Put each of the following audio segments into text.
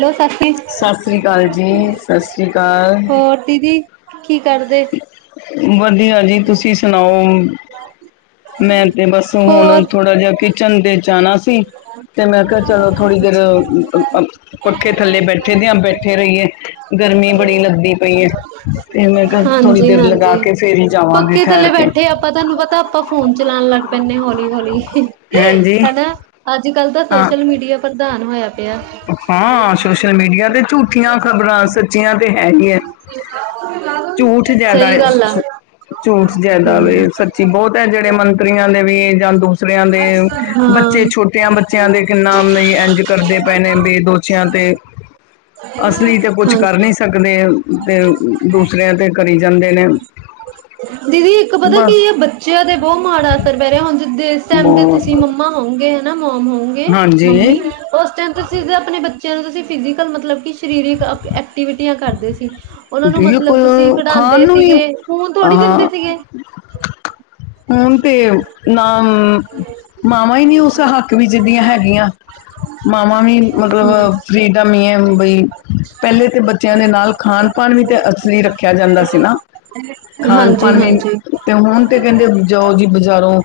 Hello, ਸਤਿ ਸਤਿ ਸ੍ਰੀ ਅਕਾਲ ਸੀ ਜੀ ਸਤਿ ਸ੍ਰੀ ਅਕਾਲ ਹੋਰ? ਦੀਦੀ ਕੀ ਕਰਦੇ? ਵਧੀਆ ਜੀ ਤੁਸੀਂ ਸੁਣਾਓ? ਮੈਂ ਤੇ ਬਸ ਹੋਰ ਹੁਣ ਥੋੜਾ ਜਿਹਾ ਕਿਚਨ ਦੇ ਜਾਣਾ ਸ ਸੀ ਤੇ ਮੈਂ ਕਿਹਾ ਚਲੋ ਥੋੜ੍ਹੀ ਦੇਰ ਪੱਖੇ ਥੱਲੇ ਬੈਠੇ ਦੇ ਆ ਬੈਠੇ ਰਹੀਏ ਗਰਮੀ ਬੜੀ ਲੱਗਦੀ ਪਈ ਹੈ। ਤੇ ਮੈਂ ਕਿਹਾ ਥੋੜੀ ਦੇਰ ਲਗਾ ਕੇ ਫੇਰ ਹੀ, ਜਾਵਾਂਗੀ ਪੱਕੇ ਠਹਿਰ ਥੱਲੇ ਕੇ ਬੈਠੇ ਆਪਾਂ ਤੁਹਾਨੂੰ ਪਤਾ ਆਪਾਂ ਫੋਨ ਚਲਾਉਣ ਲੱਗ ਪੈਂਦੇ ਆ ਹੌਲੀ ਹੌਲੀ ਹਾਂਜੀ। ਹਨਾ ਅੱਜ ਕੱਲ ਤਾਂ ਹਾਂ ਸੋਸ਼ਲ ਮੀਡੀਆ ਪ੍ਰਧਾਨ ਹੋਇਆ। ਪਿਆ ਹਾਂ ਸ਼ੋਸ਼ਲ ਮੀਡੀਆ ਤੇ ਝੂਠੀਆਂ ਖ਼ਬਰਾਂ ਸੱਚੀਆਂ ਤੇ ਹੈ ਹੀ ਏ। ਝੂਠ ਜਿਆਦਾ ਸਹੀ ਏ ਸ ਗੱਲ ਆ ਸਸ ਝੂਠ ਜਿਆਦਾ ਵੇ ਹਮ ਸ ਸਚੀ ਬਹੁਤ ਏ ਜਿਹੜੇ ਮੰਤਰੀਆਂ ਦੇ ਵੀ ਜਾਂ ਦੂਸਰਿਆਂ ਦੇ ਬੱਚੇ ਹਾਂ ਛੋਟਿਆਂ ਬੱਚਿਆਂ ਦੇ ਕਿੰਨਾ ਮਮ ਬਾਈ ਇੰਜ ਕਰਦੇ ਪਏ ਬੇ ਦੋਸ਼ੀਆਂ ਤੇ ਅਸਲੀ ਤੇ ਕੁਛ ਕਰ ਹਾਂਜੀ ਨੀ ਸਕਦੇ ਤੇ ਦੂਸਰਿਆਂ ਤੇ ਕਰੀ ਜਾਂਦੇ ਨੇ ਦੀਦੀ ਇੱਕ ਪਤਾ ਕੀ ਬਸ ਏ ਬੱਚਿਆਂ ਤੇ ਬਹੁਤ ਮਾੜਾ ਅਸਰ ਪੇ ਰਿਹਾ ਹੁਣ ਜਿਸ ਟਾਈਮ ਦੇ ਤੁਸੀਂ ਬਹੁਤ ਮੰਮਾ ਹੋੳਗੇ ਹਨਾ ਮੋਮ ਹੋਓਗੇ ਹਾਂਜੀ ਮੰਮੀ ਉਸ ਟਾਈਮ ਤੇ ਸੀ ਆਪਣੇ ਬੱਚਿਆਂ ਨੂੰ ਤੁਸੀ ਫਿਜ਼ਕਲ ਮਤਲਬ ਕਿ ਸਰੀਰਕ ਅਕ ਐਕਟੀਵਿਟੀਆਂ ਕਰਦੇ ਸੀ। ਉਹਨਾਂ ਨੂੰ ਮਤਲਬ ਤੁਸੀਂ ਬਿਲਕੁਲ ਖਿਡਾਉਂਦੇ ਖਾਣ ਨੂੰ ਵੀ ਸੀਗੇ ਫੋਨ ਥੋੜ੍ਹੀ ਹਾਂ ਦਿੰਦੇ ਸੀਗੇ। ਹੁਣ ਤੇ ਨਾ ਮਾਵਾਂ ਹੀ ਨੀ ਉਸ ਹੱਕ ਵਿੱਚ ਦੀਆਂ ਹੈਗੀਆਂ। ਮਾਵਾਂ ਵੀ ਮਤਲਬ ਫ੍ਰੀਡਮ ਈ ਐ ਬਈ ਪਹਿਲੇ ਤੇ ਬੱਚਿਆਂ ਦੇ ਨਾਲ ਖਾਣ ਨਈ ਤੇ ਅਸਲੀ ਰੱਖਿਆ ਜਾਂਦਾ ਸੀ ਨਾ ਖਾਣ ਹਾਂਜੀ ਪਾਣ ਵੀ ਹਾਂਜੀ ਤੇ ਹੁਣ ਤੇ ਕਹਿੰਦੇ ਜਾਓ ਜੀ ਬਜ਼ਾਰੋਂ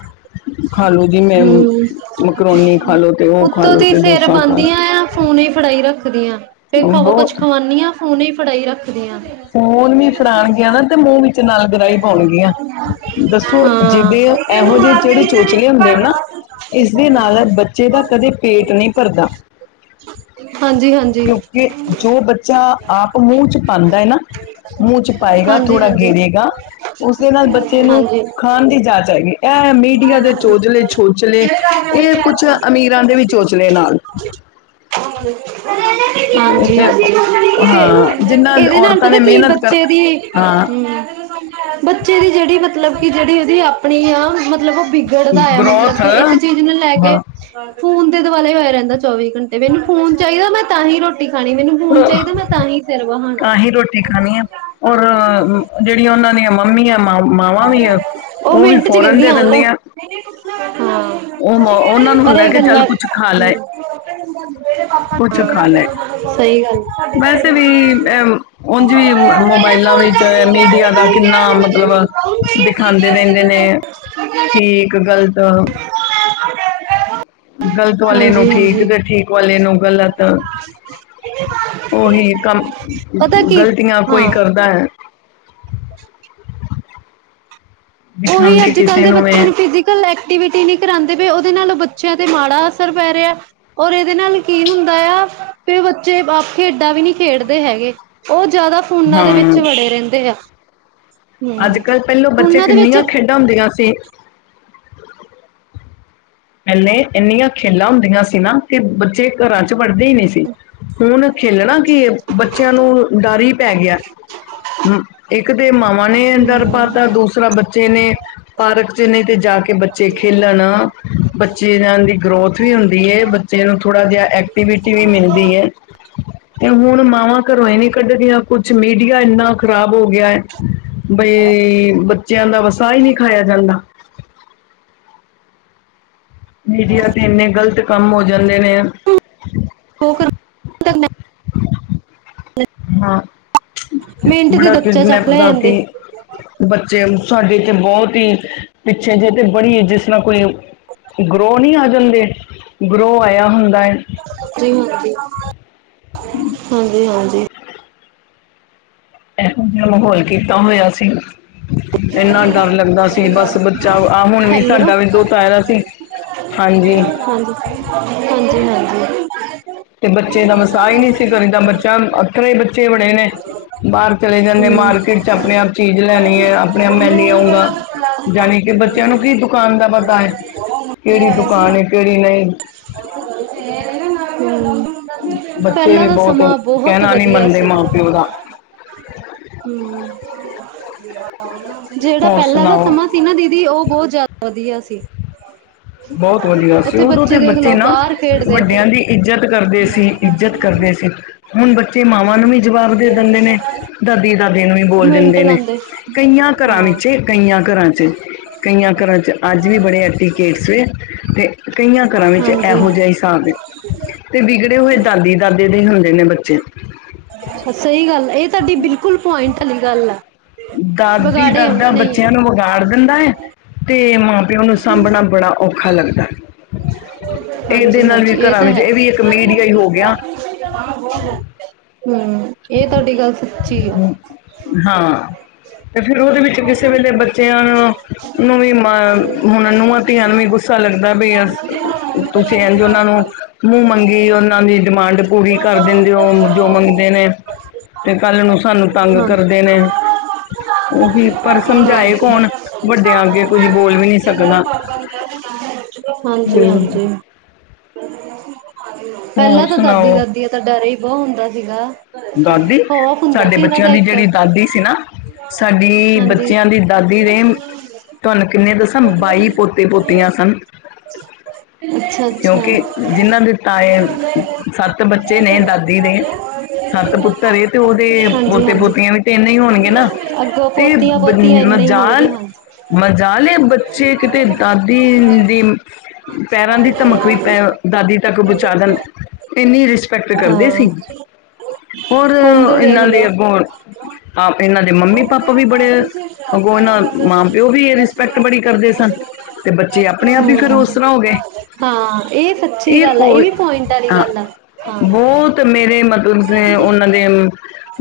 ਹਮ ਮਕਰੋਨੀ ਖਾ ਲਓ ਤੇ ਉਹ ਖਾ ਉੱਤੋਂ ਲਓ ਦੀ ਤੇ ਸਿਰ ਡੋਸਾ ਖਾ ਬਣਦੀਆਂ ਆਂ ਫੋਨ ਈ ਫੜਾਈ ਰੱਖ ਦੀ ਆਂ ਫੇਰ ਲਓ ਖਵਾ ਕੁਛ ਬਹੁਤ ਖਵਾਉਨੀ ਆ ਫੋਨ ਈ ਫੜਾਈ ਰੱਖਦੀਆਂ ਫੂਨ ਵੀ ਫ਼ੜਾਣਗੀਆਂ ਨਾ ਤੇ ਮੂੰਹ ਵਿੱਚ ਨਾਲ ਗਰਾਈ ਪਾਉਣਗੀਆਂ ਦੱਸੋ ਹਾਂ ਜਿਦੇ ਐਹੋ ਜਿਹੇ ਜਿਹੜੇ ਚੋਚਲੇ ਹੁੰਦੇ ਓ ਨਾ ਇਸਦੇ ਨਾਲ ਬੱਚੇ ਦਾ ਕਦੇ ਪੇਟ ਨਹੀਂ ਭਰਦਾ। ਹਾਂਜੀ ਹਾਂਜੀ ਕਿਉਂਕਿ ਜੋ ਬੱਚਾ ਆਪ ਮੂੰਹ ਚ ਪਾਉਂਦਾ ਏ ਨਾ ਮੂੰਹ ਚ ਪਾਏਗਾ ਥੋੜਾ ਹਾਂਜੀ-ਹਾਂਜੀ, ਗੇਰੇਗਾ ਉਸਦੇ ਨਾਲ ਬੱਚੇ ਨੂੰ ਹਾਂਜੀ। ਖਾਣ ਦੀ ਜਾਚ ਆਏਗੀ ਇਹ ਮੀਡੀਆ ਦੇ ਚੋਚਲੇ ਛੋਚਲੇ ਇਹ ਕੁਛ ਅਮੀਰਾਂ ਦੇ ਵੀ ਚੋਚਲੇ ਨਾਲ ਹ [unintelligible] ਹਾਂਜੀ ਤੇ ਹਾਂਜੀ ਤੇ ਹਾਂ ਜਿੰਨਾ ਇਹਦੇ ਨਾਲ ਔਰਤਾਂ ਪਤਾ ਨੇ ਕੀ ਮਿਹਨਤ ਕਰ ਬੱਚੇ ਦੀ ਹਾਂ ਮ ਬੱਚੇ ਦੀ ਜਿਹੜੀ ਮਤਲਬ ਕਿ ਜਿਹੜੀ ਉਹਦੀ ਆਪਣੀ ਆ ਮਤਲਬ ਉਹ ਬਿ ਗਿੜਦਾ ਆ ਮਤਲਬ ਬਰੋਥ ਕਿ ਇੱਕ ਚੀਜ਼ ਨੂੰ ਲੈ ਕੇ ਹਾਂ ਫੋਨ ਦੇ ਦੁਆਲੇ ਹੀ ਹੋਇਆ ਰਹਿੰਦਾ ਚੌਵੀ ਘੰਟੇ ਮੈਨੂੰ ਫੋਨ ਚਾਹੀਦਾ ਮੈਂ ਤਾਂ ਹੀ ਰੋਟੀ ਖਾਣੀ ਮੈਨੂੰ ਫ਼ੋਨ ਚਾਹੀਦਾ ਮੈਂ ਤਾਂ ਹੀ ਸਿਰ ਤਾਂ ਹੀ ਰੋਟੀ ਵਹਾਣਾ ਖਣੀ ਆ ਔਰ ਜਿਹੜੀਆਂ ਉਹਨਾਂ ਦੀਆਂ ਮੰਮੀਆਂ ਮਾ ਮਾਵਾਂ ਵੀ ਆ ਉਹ ਵੀ ਮਿੰਟ ਚ ਫੋਰਨ ਕਹਿੰਦੀ ਦੇ ਆ ਲੋ ਦਿੰਦੀਆਂ ਹਾਂ ਉਹ ਉਹਨਾਂ ਨੂੰ ਪਰ ਹੁੰਦਾ ਇਹ ਕਿ ਚੱਲ ਗੱਲਾਂ ਕੁਛ ਖਾ ਲੈ ਹਮ ਕੁਛ ਖਾ ਲੈ ਸਹੀ ਗੱਲ ਵੈਸੇ ਵੀ ਅ ਉਝ ਵੀ ਮੋਬਾਇਲਾਂ ਵਿੱਚ ਮੀਡੀਆ ਦਾ ਕਿੰਨਾ ਮਤਲਬ ਦਿਖਾਂਦੇ ਰਹਿੰਦੇ ਨੇ ਠੀਕ ਗ਼ਲਤ ਗ਼ਲਤ ਵਾਲੇ ਨੂੰ ਹਾਂਜੀ ਹਾਂਜੀ ਠੀਕ ਤੇ ਠੀਕ ਵਾਲੇ ਨੂੰ ਗ਼ਲਤ [unintelligible] ਉਹੀ ਕੰਮ ਪਤਾ ਕੀ ਗਲਤੀਆਂ ਕੋਈ ਹਾਂ ਕਰਦਾ ਹੈ ਉਹੀ ਦਿਖਾਉਂਦੇ ਅੱਜ ਕੱਲ ਕਿਸੇ ਦੇ ਬੱਚਿਆਂ ਹੈ ਨੂੰ ਫਿ ਟੀਵੀ ਟੀਵੀ ਕਰਾਂਦੇ ਪਏ ਉਹਦੇ ਨਾਲੋਂ ਬੱਚਿਆਂ ਤੇ ਮਾੜਾ ਅਸਰ ਪੈ ਰਿਹਾ ਐ ਔਰ ਇਹਦੇ ਨਾਲ ਕੀ ਹੁੰਦਾ ਆ ਵੀ ਬੱਚੇ ਖੇਡਾਂ ਵੀ ਨਹੀਂ ਖੇਡਦੇ ਹੈਗੇ। ਉਹ ਜ਼ਿਆਦਾ ਫੋਨਾਂ ਹਾਂ ਦੇ ਵਿੱਚ ਵੜੇ ਰਹਿੰਦੇ ਆ ਅੱਜ ਹਮ ਕੱਲ੍ਹ ਪਹਿਲੋਂ ਬੱਚੇ ਉਹਨਾਂ ਦੇ ਵਿੱਚ ਕਿੰਨੀਆਂ ਖੇਡਾਂ ਹੁੰਦੀਆਂ ਸੀ ਪਹਿਲੇ ਇੰਨੀਆਂ ਖੇਲਾਂ ਹੁੰਦੀਆਂ ਸੀ ਨਾ ਕਿ ਬੱਚੇ ਘਰਾਂ ਚ ਵੜਦੇ ਹੀ ਨਹੀਂ ਸੀ। ਹੁਣ ਖੇਲਣਾ ਕੀ ਏ ਬੱਚਿਆਂ ਨੂੰ ਡਰ ਈ ਪੈ ਗਿਆ ਅਮ ਇੱ ਇੱਕ ਦੇ ਮਾਵਾਂ ਨੇ ਡਰ ਹਮ ਪਾਤਾ ਦੂਸਰਾ ਬੱਚੇ ਨੇ ਪਾਰਕ ਚ ਨਹੀਂ ਤੇ ਜਾ ਕੇ ਬੱਚੇ ਖੇਲਣ ਬੱਚਿਆਂ ਦੀ ਗਰੋਥ ਵੀ ਹੁੰਦੀ ਏ ਬੱਚੇ ਨੂੰ ਥੋੜ੍ਹਾ ਜਿਹਾ ਐਕਟੀਵਿਟੀ ਵੀ ਮਿਲਦੀ ਐ [inaudible] ਤੇ ਹੁਣ ਮਾਵਾਂ ਘਰੋਂ ਈ ਨੀ ਕੱਢਦੀਆਂ ਕੁੱਛ ਮੀਡੀਆ ਇੰਨਾ ਖਰਾਬ ਹੋ ਗਿਆ ਹੈ ਬਈ ਬੱਚਿਆਂ ਦਾ ਵਸਾ ਹੀ ਨਹੀਂ ਖਾਇਆ ਜਾਂਦਾ। ਮੀਡੀਆ ਤੇ ਇੰਨੇ ਗ਼ਲਤ ਕੰਮ ਹੋ ਜਾਂਦੇ ਨੇ ਉਹ ਕਰਾ ਲੈਂਦੇ। [unintelligible] [inaudible] ਹਾਂ ਮਿੰਟ ਦੇ ਬੜਾ ਕੁ ਬੱਚਾ ਨੇ ਚੱਕ [unintelligible] ਲੈ ਪਤਾ ਜਾਂਦੇ ਕਿ ਬੱਚੇ ਗੂੰ ਸਾਡੇ ਤੇ ਬਹੁਤ ਹੀ ਪਿੱਛੇ ਜਿਹੇ ਤੇ ਬੜੀ ਜਿਸ ਨਾਲ ਕੋਈ ਗਰੋ ਨਹੀਂ ਆ ਜਾਂਦੇ ਗਰੋ ਆਇਆ ਹੁੰਦਾ ਐ ਹਾਂ ਹਾਂਜੀ ਹਾਂਜੀ ਐਹੋ ਜਿਹਾ ਮਾਹੌਲ ਕੀਤਾ ਹੋਇਆ ਸੀ ਇੰਨਾ ਡਰ ਲੱਗਦਾ ਸੀ ਬਸ ਬੱਚਾ ਆਹ ਹੁਣ ਵੀ ਸਾਡਾ ਵੀ ਦੋਤਾ ਆ ਵਾ ਸੀ। ਹਜੀ ਹਾਂਜੀ ਹਾਂਜੀ ਹਾਂਜੀ, [unintelligible] ਤੇ ਬੱਚੇ ਦਾ ਵਸਾ ਹੀ ਨਹੀਂ ਸੀ ਕਰੀ ਤਾਂ ਬੱਚਾ ਅੱਖਰੇ ਬੱਚੇ ਬਣੇੇ ਨੇ ਬਾਹਰ ਚਲੇ ਜਾਂਦੇ ਹਮ ਮਾਰਕੀਟ ਚ ਆਪਣੇ ਆਪ ਚੀਜ਼ ਲੈਣੀ ਹੈ ਆਪਣੇ ਆਪ ਮੈ ਲੇ ਆਉਂਗਾ ਜਾਣੀ ਕਿ ਬੱਚਿਆਂ ਨੂੰ ਕੀ ਦੁਕਾਨ ਦਾ ਪਤਾ ਹੈ ਕਿਹੜੀ ਦੁਕਾਨ ਕਿਹੜੀ ਨਹੀ। [unintelligible] ਬੱਚੇ ਪਹਿਲਾ ਵੀ ਦਾ ਬਹੁਤ ਸਮਾ ਬੋਹਤ ਕਹਿਣਾ ਨਹੀਂ ਵਧੀਆ ਮੰਨਦੇ ਸੀ। ਮਾਂ ਪਿਓ ਦਾ ਹੂੰ ਜਿਹੜਾ ਹੋਰ ਪਹਿਲਾ ਦਾ ਸੁਣਾਓ ਸਮਾ ਸੀ ਨਾ ਦੀਦੀ ਉਹ ਬੋਹਤ ਜਾਦਾ ਵਧੀਆ ਸੀ। ਬਹੁਤ ਵਧੀਆ ਸੀ ਉੱਥੇ [unintelligible] ਤੇ ਦੇਖ ਬੱਚੇ ਲਓ ਨਾ ਬਾਹਰ ਖੇਡਦੇ ਵੱਡਿਆ ਸੀ ਦੀ ਇੱਜ਼ਤ ਕਰਦੇ ਸੀ, ਇੱਜ਼ਤ ਕਰਦੇ ਸੀ। ਹੁਣ ਬੱਚੇ ਮਾਵਾ ਨੂੰ ਵੀ ਜਵਾਬ ਦੇ ਦਿੰਦੇ ਨੇ ਦਾਦੀ ਦਾਦੀ ਨੂੰ ਵੀ ਬੋਲ ਮਿੰਟ ਦਿੰਦੇ ਨੇ। ਲਾਉਂਦੇ ਕਈਆ ਘਰਾ ਹਾਂ। ਵਿੱਚ ਕਈਆ ਘਰਾ ਚ ਕਈਆ ਘਰਾ ਚ ਅੱਜ ਵੀ ਬੜੇ ਐਟੀਕੇਟਸ ਨੇ ਤੇ ਕਈਆ ਘਰਾ ਵਿੱਚ ਹਾਂਜੀ ਇਹੋ ਜਿਹਾ ਹਿਸਾਬ ਤੇ ਵਿਗੜੇ ਹੋਏ ਦਾਦੀ ਦਾਦੇ ਦੇ ਹੁੰਦੇ ਨੇ ਬੱਚੇ। ਸਹੀ ਗੱਲ ਆ ਇਹ ਤੁਹਾਡੀ ਬਿਲਕੁਲ ਪੁਆਇੰਟ ਆਲੀ ਗੱਲ ਹੈ। ਦਾਦੀ ਦਾਦਾ ਬੱਚਿਆ ਨੂੰ ਬ ਗਾੜ ਦਿੰਦਾ ਏ ਤੇ ਮਾਂ-ਪਿਓ ਨੂੰ ਸਾਂਭਣਾ ਬੜਾ ਔਖਾ ਲੱਗਦਾ। ਇਹਦੇ ਨਾਲ ਵੀ ਹਾਂਜੀ-ਹਾਂਜੀ ਏ ਘਰਾਂ ਤਾਂ ਵਿੱਚ ਹੈ। ਇਹ ਵੀ ਇੱਕ ਮੀਡੀਆ ਹੀ ਹੋ ਗਿਆ ਹੂੰ, ਏ ਤੁਹਾਡੀ ਗੱਲ ਆ। ਹਾਂ। ਤੇ ਫੇਰ ਉਦੇ ਵਿੱਚ ਕਿਸੇ ਵੇਲੇ ਬੱਚਿਆ ਨੂੰ ਵੀ ਹੁਣ ਨੂੰਹਾਂ ਧੀਆਂ ਵੀ ਗੁਸ ਗੁੱਸਾ ਲੱਗਦਾ ਬਈ ਅਸ ਹਾਂਜੀ ਹਾਂਜੀ। ਤੁਸੀ ਐੰਝ ਓਨਾ ਨੂੰ ਮੂੰਹ ਮੰਗੀ ਓਨਾਂ ਦੀ ਡਿਮਾਂਡ ਪੂਰੀ ਕਰ ਦਿੰਦੇ ਔ ਜੋ ਮੰਗਦੇ ਨੇ ਤੇ ਕੱਲ ਨੂੰ ਸਾ [unintelligible] [unintelligible] ਉਹੀ ਪਰ ਸਮਝਾਏ ਕੌਣ ਵੱਡਿਆਂ ਅੱਗੇ ਕੁਝ ਬੋਲ ਵੀ ਨਹੀਂ ਸਕਦਾ ਹੂੰ, ਹਾਂਜੀ-ਹਾਂਜੀ ਪੈਲਾ ਹੋਰ ਤਾ ਸੁਣਾਓ? ਦਾਦੀ-ਦਾਦੀ ਤਾ ਡਰ ਈ ਬੌਹ ਹੁੰਦਾ ਸੀਗਾ। ਦਾਦੀ, ਖੌਫ ਹੁੰਦਾ ਸਾਡੇ ਸੀ ਉਹਨਾਂ ਬੱਚਿਆਂ ਦਾ ਦੀ ਇੱਕ ਜੇੜੀ ਦਾਦੀ ਸੀ ਨਾ ਸਾਡੀ ਹਾਂਜੀ ਬੱਚਿਆ ਦੀ ਦਾਦੀ ਦੇ ਤੁਆਨੂੰ ਕਿੰਨੇ ਦੱਸਾ ਬਾਈ ਅੱਛਾ ਪੋਤੇ-ਪੋਤੀਆ ਸਨ। [inaudible] ਕਿਉਂਕਿ ਜਿਨਾਂ ਦੇ ਤਾਏ ਸੱਤ ਬੱਚੇ ਨੇ ਦਾਦੀ ਦੇ। ਸੱਤ ਪੁੱਤਰ ਏ ਤੇ ਔਦੇ ਹਾਂਜੀ ਹਾਂਜੀ ਪੋਤੇ-ਪੋਤੀਆ ਵੀ ਤੇ ਇਨੇ ਹੀ ਹੋਣਗੇ ਨਾ। ਅੱਗੋਂ ਤੇ ਪੋਤੀਆਂ ਬ ਪੋਤੀਆਂ ਇੰਨੇ ਹੀ ਹੋਣਗੇ ਮਜ਼ਾਲ ਹਾਂਜੀ ਮਜ਼ਾਲ ਏ ਬੱਚੇ ਕਿਤੇ ਦਾਦੀ ਦੀ ਪੈਰਾ ਦੀ ਧਮਕ ਵੀ ਪੈ ਦਾਦੀ ਤੱਕ ਪਹੁੰਚਾਦਨ ਇੰਨੀ ਰਿਸਪੈਕਟ ਕਰਦੇ ਹਾਂ ਸੀ। ਔਰ ਹੁਣ ਦੇ ਦੇਖ ਇੰਨਾ ਲੋ ਦੀ ਅੱਗੋਂ ਇਹਨਾਂ ਦੇ ਮੰਮੀ ਪਾਪਾ ਵੀ ਬੜੇ ਅਗੋਂ ਇਹਨਾਂ ਮਾਂ ਪਿਓ ਵੀ ਇਹਦੇ ਪੈਕਟ ਬੜੀ ਕਰਦੇ ਸਨ ਤੇ ਬੱਚੇ ਆਪਣੇ ਆਪ ਹੀ ਫਿਰ ਹਮ ਉਸ ਤਰ੍ਹਾਂ ਹੋ ਗਏ। ਹਾਂ ਇਹ ਸੱਚੀ ਇਹ ਗੱਲ ਆ ਕੋਈ ਵੀ ਪੁਆਇੰਟ ਵਾਲੀ ਹਾ ਗੱਲ ਆ ਹਾਂ ਬਹੁਤ ਮੇਰੇ ਮਤਲਬ ਦੇ ਉਨਾ ਦੇ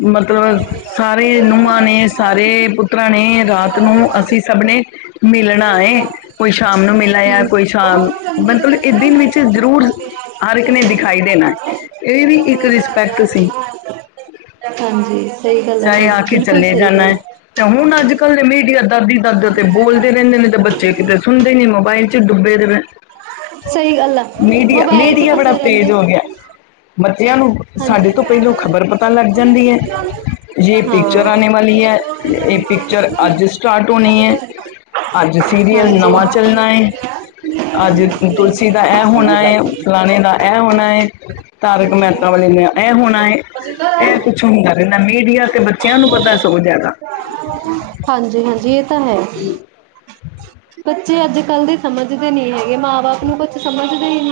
ਮਤਲਬ ਹਾਂਜੀ। ਸਾਰੇ ਈ ਨੂੰਹਾ ਨੇ ਸਾਰੇ ਪੁੱਤਰਾ ਨੇ ਰਾਤ ਨੂੰ ਅਸੀ ਸਭ ਨੇ ਮਿਲਣਾ ਏ। ਕੋਈ ਸ਼ਾਮ ਨੂੰ ਮਿਲ ਆਇਆ ਕੋਈ ਉਹ ਸ਼ਾਮ ਸਮਝਣ ਮਤਲਬ ਇਹ ਕਹਿੰਦਾ ਦਿਨ ਮੈਂ ਵਿੱਚ ਤੁਹਾਨੂੰ ਜ਼ਰੂਰ ਏਦਾਂ ਹਰ ਇੱਕ ਨੇ ਕਿਹਾ ਦਿਖਾਈ ਦੇਣਾ ਇਹ ਵੀ ਇੱਕ ਆਪਣੇ ਘਰ ਰਿਸਪੈਕਟ ਜਾ ਸੀ। ਤੂੰ ਹਾਂਜੀ ਸਹੀ ਗੱਲ ਹੈ ਤੁਹਾਡੀ। ਬਿਲਕੁਲ ਚਲੇਆ ਸਹੀ ਜਾਣਾ ਗੱਲ ਆ ਤੇ ਹੁਣ ਅੱਜ-ਕੱਲ੍ਹ ਦੇ ਮੀਡੀਆ ਦਾਦੀ-ਦਾਦਾ ਤੇ ਬੋਲਦੇ ਰੈੰਦੇ ਨੇ ਤੇ ਬੱਚੇ ਕਿਦਰ ਸੁਣਦੇ ਨੀ ਮੋਬਾਈਲ ਚ ਡੁਬੇ ਦੇ ਨੇ। ਸਹੀ ਗੱਲ ਆ ਮੀਡੀਆ, ਮੋਬਾਇਲ ਚ ਮੀਡੀਆ ਬੜਾ ਫਸੇ ਰਹਿੰਦੇ ਤੇਜ਼ ਹੋ ਗਿਆ। ਬੱਚਿਆ ਨੂੰ ਸਾਡੇ ਹਾਂਜੀ ਤੋਂ ਪੈਲੋ ਖ਼ਬਰ ਪਤਾ ਲੱਗ ਜਾਂਦੀ ਏ। ਯੇ ਹਾਂ। ਪਿੱਚਰ ਆਣੇ ਵਾਲੀ ਐ, ਏ ਪਿਚਰ ਅੱਜ ਸਟਾਰਟ ਹੋਣੀ ਏ। ਅੱਜ ਸੀਰੀਅਲ ਹਾਂਜੀ। ਨਵਾ ਚੱਲਣਾ ਏ। ਅੱਜ ਤੁਲਸੀ ਦਾ ਐ ਹੋਣਾ ਏ, ਫਲਾਣੇ ਦਾ ਐ ਹੋਣਾ ਏ ਤਾਰਕ ਮੈਤਾ ਵਾਲੇ ਨੇ ਐ ਹੋਣਾ ਏ ਅਸੀਂ ਤਾਂ ਐ ਰਹਿ ਕੁੱਛ ਹੁੰਦਾ ਰੈੰਦਾ ਮੀਂ ਡੀਆ ਤੇ ਬੱਚਿਆ ਨੂੰ ਪਤਾ ਸਗੋ ਜਾਦਾ। ਹਾਂਜੀ ਹਾਂਜੀ, ਏ ਤਾਂ ਹੈ। ਬੱਚੇ ਅੱਜ-ਕੱਲ ਦੇ ਸਮਝਦੇ ਨੀ ਹੈਗੇ। ਮਾਂ-ਬਾਪ ਨੂੰ ਕੁਛ ਸਮਝਦੇ ਈ ਨੀ।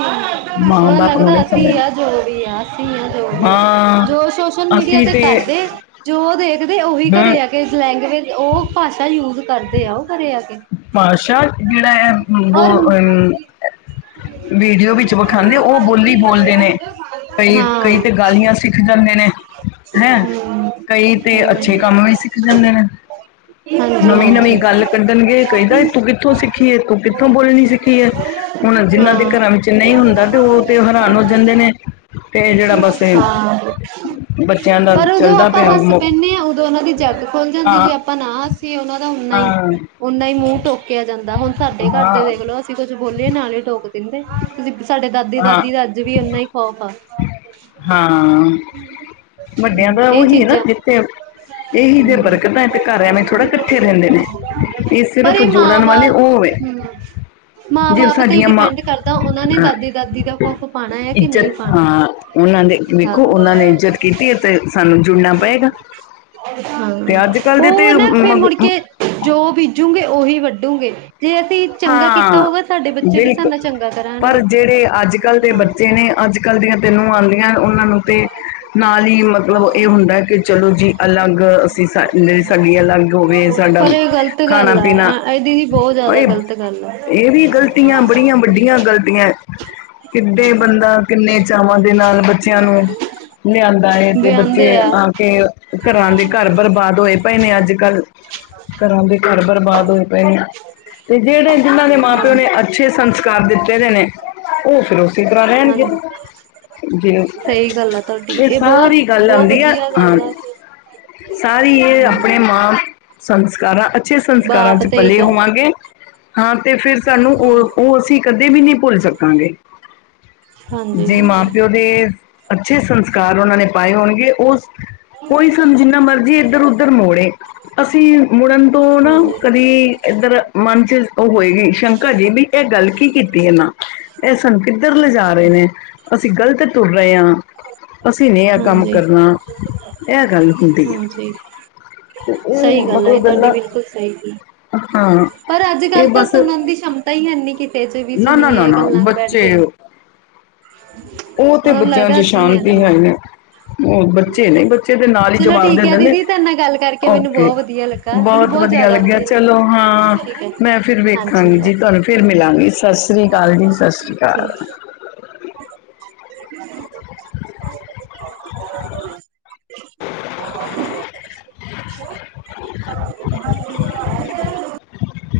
ਮਾਂ ਉਨਾਂ ਨੁ ਬਾਪ ਨੂੰ ਲਗਦਾ ਨਹੀਂ ਅਸੀਂ ਈ ਸਮਝਦੇ ਆ ਜੋ ਵੀ ਯਾਰ ਅਸੀਂ ਆ ਜੋ ਵੀ ਯਾਰ,, ਮਾਂ ਜੋ ਸੋਸ਼ਲ ਮੀਡੀਆ ਤੇ ਕਾਰਦੇ, ਜੋ ਦੇਖਦੇ ਓਹੀ ਹਮ ਘਰੇ ਆ [unintelligible] ਲੈਂਗੁਏਜ ਓਹ ਭਾਸ਼ਾ ਯੁੂਜ ਕਰਦੇ ਆ ਓਹ ਘਰੇ ਆ ਕੇ। ਭਾਸ਼ਾ ਜਿਹੜਾ ਹੈ ਓਰ ਉਹ ਵੀਡੀਓ ਵਿੱਚ ਵਿਖਾਉਂਦੇ ਉਹ ਬੋਲੀ ਬੋਲਦੇ ਨੇ ਕਈ ਕਈ ਹਾਂ। ਤੇ ਗਾਲੀਆਂ ਸਿੱਖ ਜਾਂਦੇ ਨੇ। ਹੈ ਕਈ [unintelligible] ਤੇ ਅੱਛੇ ਕੰਮ ਵੀ ਸਿੱਖ ਜਾਂਦੇ ਨੇ। ਨਵੀਂ-ਨਵੀਂ ਹਾਂਜੀ ਗੱਲ ਕੱਢਣਗੇ, ਕਈ ਦਾ ਏ ਤੂੰ ਕਿੱਥੋਂ ਸਿੱਖੀ ਏ, ਤੂੰ ਕਿੱਥੋਂ ਬੋਲਣੀ ਸਿੱਖੀ ਏ? ਹੁਣ ਜਿੰਨਾਂ ਦੇ ਹਾਂ ਘਰਾਂ ਵਿੱਚ ਨਈ ਹੁੰਦਾ ਤੇ ਓਹ ਤੇ ਹੈਰਾਨ ਹੋ ਜਾਂਦੇ ਨੇ। ਤੇ ਇਹ ਜਿਹੜਾ ਬਸ ਇਹ ਹਾਂ, ਬੱਚਿਆਂ ਦਾ ਪਰ ਚੱਲਦਾ ਪਿਆ ਮੁ- ਪੈਨੇ ਆ ਉਦੋਂ ਇਨਾਂ ਦੀ ਜਾੱਗ ਖੁੱਲ ਜਾਂਦੀ ਹਾਂ ਜੇ ਆ ਬਨਾ ਅਸੀਂ ਉਨਾਂ ਦਾ ਓਨਾ ਈ, ਹਾਂ ਓਨਾ ਈ ਮੂੰ ਟੋਕਿਆ ਜਾਂਦਾ ਹੁਣ ਸਾਡੇ ਘਰ ਦੇ ਹਾਂ ਵੇਖਲੋ ਅਸੀ ਕੁੱਝ ਬੋਲੀਏ ਨਾਲ ਈ ਟੋਕ ਦੇਂਦੇ। ਸਾਡੇ ਦਾਦੀ ਹਾਂ ਦਾਦੀ ਦਾ ਅੱਜ ਵੀ ਉਨਾ ਈ ਖੌਫ ਆ। ਹਾਂ ਵੱਡਿਆਂ ਦਾ ਇਹ ਓਹੀ ਏਨਾ ਚੀਜ਼ਾਂ ਜਿੱਥੇ ਇਹੀ ਤੇ ਹਮ ਬਰਕਤਾਂ ਤੇ ਘਰ ਐਵੇਂ ਥੋੜਾ ਕੱਠੇ ਰੈਂਦੇ ਨੇ, ਇਹ ਸਿਰਫ਼ ਜੋੜਨ ਵਾਲੇ ਓ ਵੇ ਮਾਂ-ਬਾਪ ਤੇ ਈ ਡਿਪੈਂਡ ਕਰਦਾ ਉਨਾਂ ਨੇ ਹਾਂ ਦਾਦੀ ਦਾਦੀ ਦਾ ਖੌਫ ਪਾਉਣਾ ਹੈ ਕਿ ਇੱਜ਼ਤ ਨਹੀਂ ਪਾਉਣਾ ਹਾਂ, ਉਨਾਂ ਨੇ ਹਾਂ ਵੇਖੋ ਉਨਾਂ ਨੇ ਇੱਜ਼ਤ ਕੀਤੀ ਅਤੇ ਸਾਨੂੰ ਜੁੜਨਾ ਪਏਗਾ ਹਾਂ ਤੇ ਅੱਜ-ਕੱਲ ਦੇ ਉਹ ਤੇ ਨਾ ਫੇਰ ਮਗ ਮੁੜ ਕੇ ਜੋ ਬੀਜੂਗੇ ਓਹੀ ਵੱਢੂਗੇ। ਜੇ ਅਸੀਂ ਚੰਗਾ ਕੀਤਾ ਹਾਂ ਹੋਊਗਾ, ਸਾਡੇ ਬੱਚੇ ਵੀ ਸਾਡੇ ਬਿਲਕੁਲ ਨਾਂ ਚੰਗਾ ਕਰਾਣਗੇ, ਹਾਂ। ਜੇ ਨੇ ਅੱਜ ਕੱਲ ਦੀਆਂ ਤੇ ਨੂੰਆ ਆਉਂਦੀਆਂ ਉਨਾਂ ਨੂੰ ਤੇ ਨਾਲ ਹੀ ਮਤਲਬ ਏ ਹੁੰਦਾ ਕਿ ਚਲੋ ਜੀ ਅਲੱਗ ਅਸੀ ਸ ਸੈ ਸਾਡੀ ਅਲੱਗ ਹੋਵੇ ਸਾਡਾ ਪਰ ਇਹ ਗ਼ਲਤ ਖਾਣਾ ਗੱਲ ਪੀਣਾ ਆ ਇਹ ਦੀਦੀ ਬੌਤ ਜੈਦਾ ਗ਼ਲਤ ਗੱਲ ਆ। ਏ ਵੀ ਗ਼ਲਤੀਆਂ ਬੜੀਆਂ ਵੱਡੀਆਂ ਗ਼ਲਤੀਆਂ ਕਿੱਡੇ ਬੰਦਾ ਕਿੰਨੇ ਚਾਵਾਂ ਦੇ ਨਾਲ ਬੱਚਿਆਂ ਨੂੰ ਲਿਆਂਦਾ ਏ ਤੇ ਬੱਚੇ ਆ ਕੇ ਘਰਾਂ ਦੇ ਘਰ ਬਰਬਾਦ ਹੋਏ ਪਏ ਨੇ ਅੱਜ-ਕੱਲ। ਘਰਾਂ ਦੇ ਘਰ ਬਰਬਾਦ ਹੋਏ ਪਏ ਨੇ। [inaudible] ਜੇੜੇ ਜਿਨ੍ਹਾਂ ਦੇ ਮਾਂ-ਪਿਓ ਹਾਂਜੀ ਨੇ ਅੱਛੇ ਸੰਸ ਕਾਰ ਦਿੱਤੇ ਦੇ ਨੇ ਓ ਫੇਰ ਓਸੀ ਤਰਾਂ ਰੈਣਗੇ। ਹਾਂਜੀ ਜੇ, ਸਹੀ ਗੱਲ ਆ ਤੁਹਾਡੀ ਏਹ ਇਹ ਸਾਰੀ ਬਹੁਤ ਗੱਲ ਬਹੁਤ ਆੰਦੀ ਐ, ਵਧੀਆ ਹਾਂ। ਗੱਲ ਆ ਸਾਰੀ ਏ ਅਪਣੇ ਹਮ ਮਾਂ ਸੰਸਕਾਰਾਂ ਅੱਛੇ ਸੰਸਕਾਰਾਂ ਬਾਪ ਚ ਤੇ ਹੀ ਪਲੇ ਜਾਂ ਹੋਵਾਂਗੇ ਹਾਂ ਤੇ ਫਿਰ ਸਾਨੂੰ ਓ, ਓ ਅਸੀਂ ਕਦੇ ਵੀ ਨੀ ਭੁੱਲ ਸਕਾਂਗੇ। ਹਾਂਜੀ ਜੇ ਮਾਂ ਹਾਂਜੀ ਪਿਓ ਦੇ ਅੱਛੇ ਸੰਸਕਾਰ ਉਨਾਂ ਨੇ ਪਾਏ ਹੋਣਗੇ ਓ ਕੋਈ ਸਾਨ ਜਿੰਨਾ ਮਰਜੀ ਇੱਧਰ-ਉੱਧਰ ਮੋੜੇ, ਅਸੀਂ ਮੁੜਨ ਤੋਂ ਨਾ ਹਾਂਜੀ ਕਦੀ ਇੱਧਰ ਮਨ ਚ ਓ ਹੋਏਗੀ ਸ਼ੰਕਾ ਜੀਨੀ, ਏ ਗੱਲ ਕੀ ਕੀਤੀ ਏਨਾ ਐ ਸਾਨੂੰ ਕਿੱਧਰ ਲਿਜਾ ਰਏ ਨੇ। ਅਸੀਂ ਗਲਤ ਤੁਰ ਰਏ ਆ। ਅਸੀਂ ਨੀ ਐ ਕੰਮ ਹਾਂਜੀ ਕਰਨਾ, ਐ ਗੱਲ ਹੁੰਦੀ ਐ। ਹਾਂਜੀ ਤੇ ਓ ਸਹੀ ਗੱਲ ਆ ਇਹ ਮਤਲਬ ਤੁਹਾਡੀ ਦੇਲਾ, ਬਿਲਕੁਲ ਸਹੀ ਗੱਲ ਹਾਂ। ਪਰ ਅੱਜ ਇਹ ਕੱਲ ਤਾਂ ਬਸ ਸੁਣਨ ਦੀ ਛਮਤਾ ਈ ਹੈਨੀ ਕਿਤੇ ਜੇ ਵੀ ਨਾ ਨਾ ਨਾ ਸੁਣੀਏ ਨਾ ਗੱਲਾਂ ਨੂੰ ਬੈਠ ਕੇ। ਓ ਤੇ ਉਹਨਾਂ ਨੂੰ ਬੱਚਿਆਂ ਲੱਗਦਾ ਚ ਅਸੀਂ ਆ ਸ਼ਾਂਤੀ ਜੋ ਹੈ ਨੀ। ਓ ਬੱਚੇ ਨੇ ਬੱਚੇ ਤੇ ਨਾਲ ਈ ਚਲੋ ਜਵਾਬ ਦੇ ਠੀਕ ਹੈ ਦਿੰਦੇ, ਦੀਦੀ ਤੁਹਾਡੇ ਨਾਲ ਗੱਲ ਕਰਕੇ ਮੈਨੂੰ ਓਕੇ। ਬਹੁਤ ਵਧੀਆ ਲੱਗਾ ਮੈਨੂੰ ਬੌਤ ਬਹੁਤ ਵਦੀਆ ਜ਼ਿਆਦਾ ਲੱਗਿਆ ਵਧੀਆ ਚਲੋ ਲੱਗਾ। ਹਾਂ, ਠੀਕ ਹੈ ਮੈਂ ਫਿਰ ਵੇਖਾਂਗੀ ਹਾਂਜੀ ਜੀ ਤੁਆਨੂੰ ਫਿਰ ਮਿਲਾਂਗੀ ਸਾਸ ਸ੍ਰੀ ਕਾਲ ਜੀ ਸਾਸ੍ਰੀ ਠੀਕ। ਅਕਾਲ। [unintelligible] [unintelligible] [unintelligible]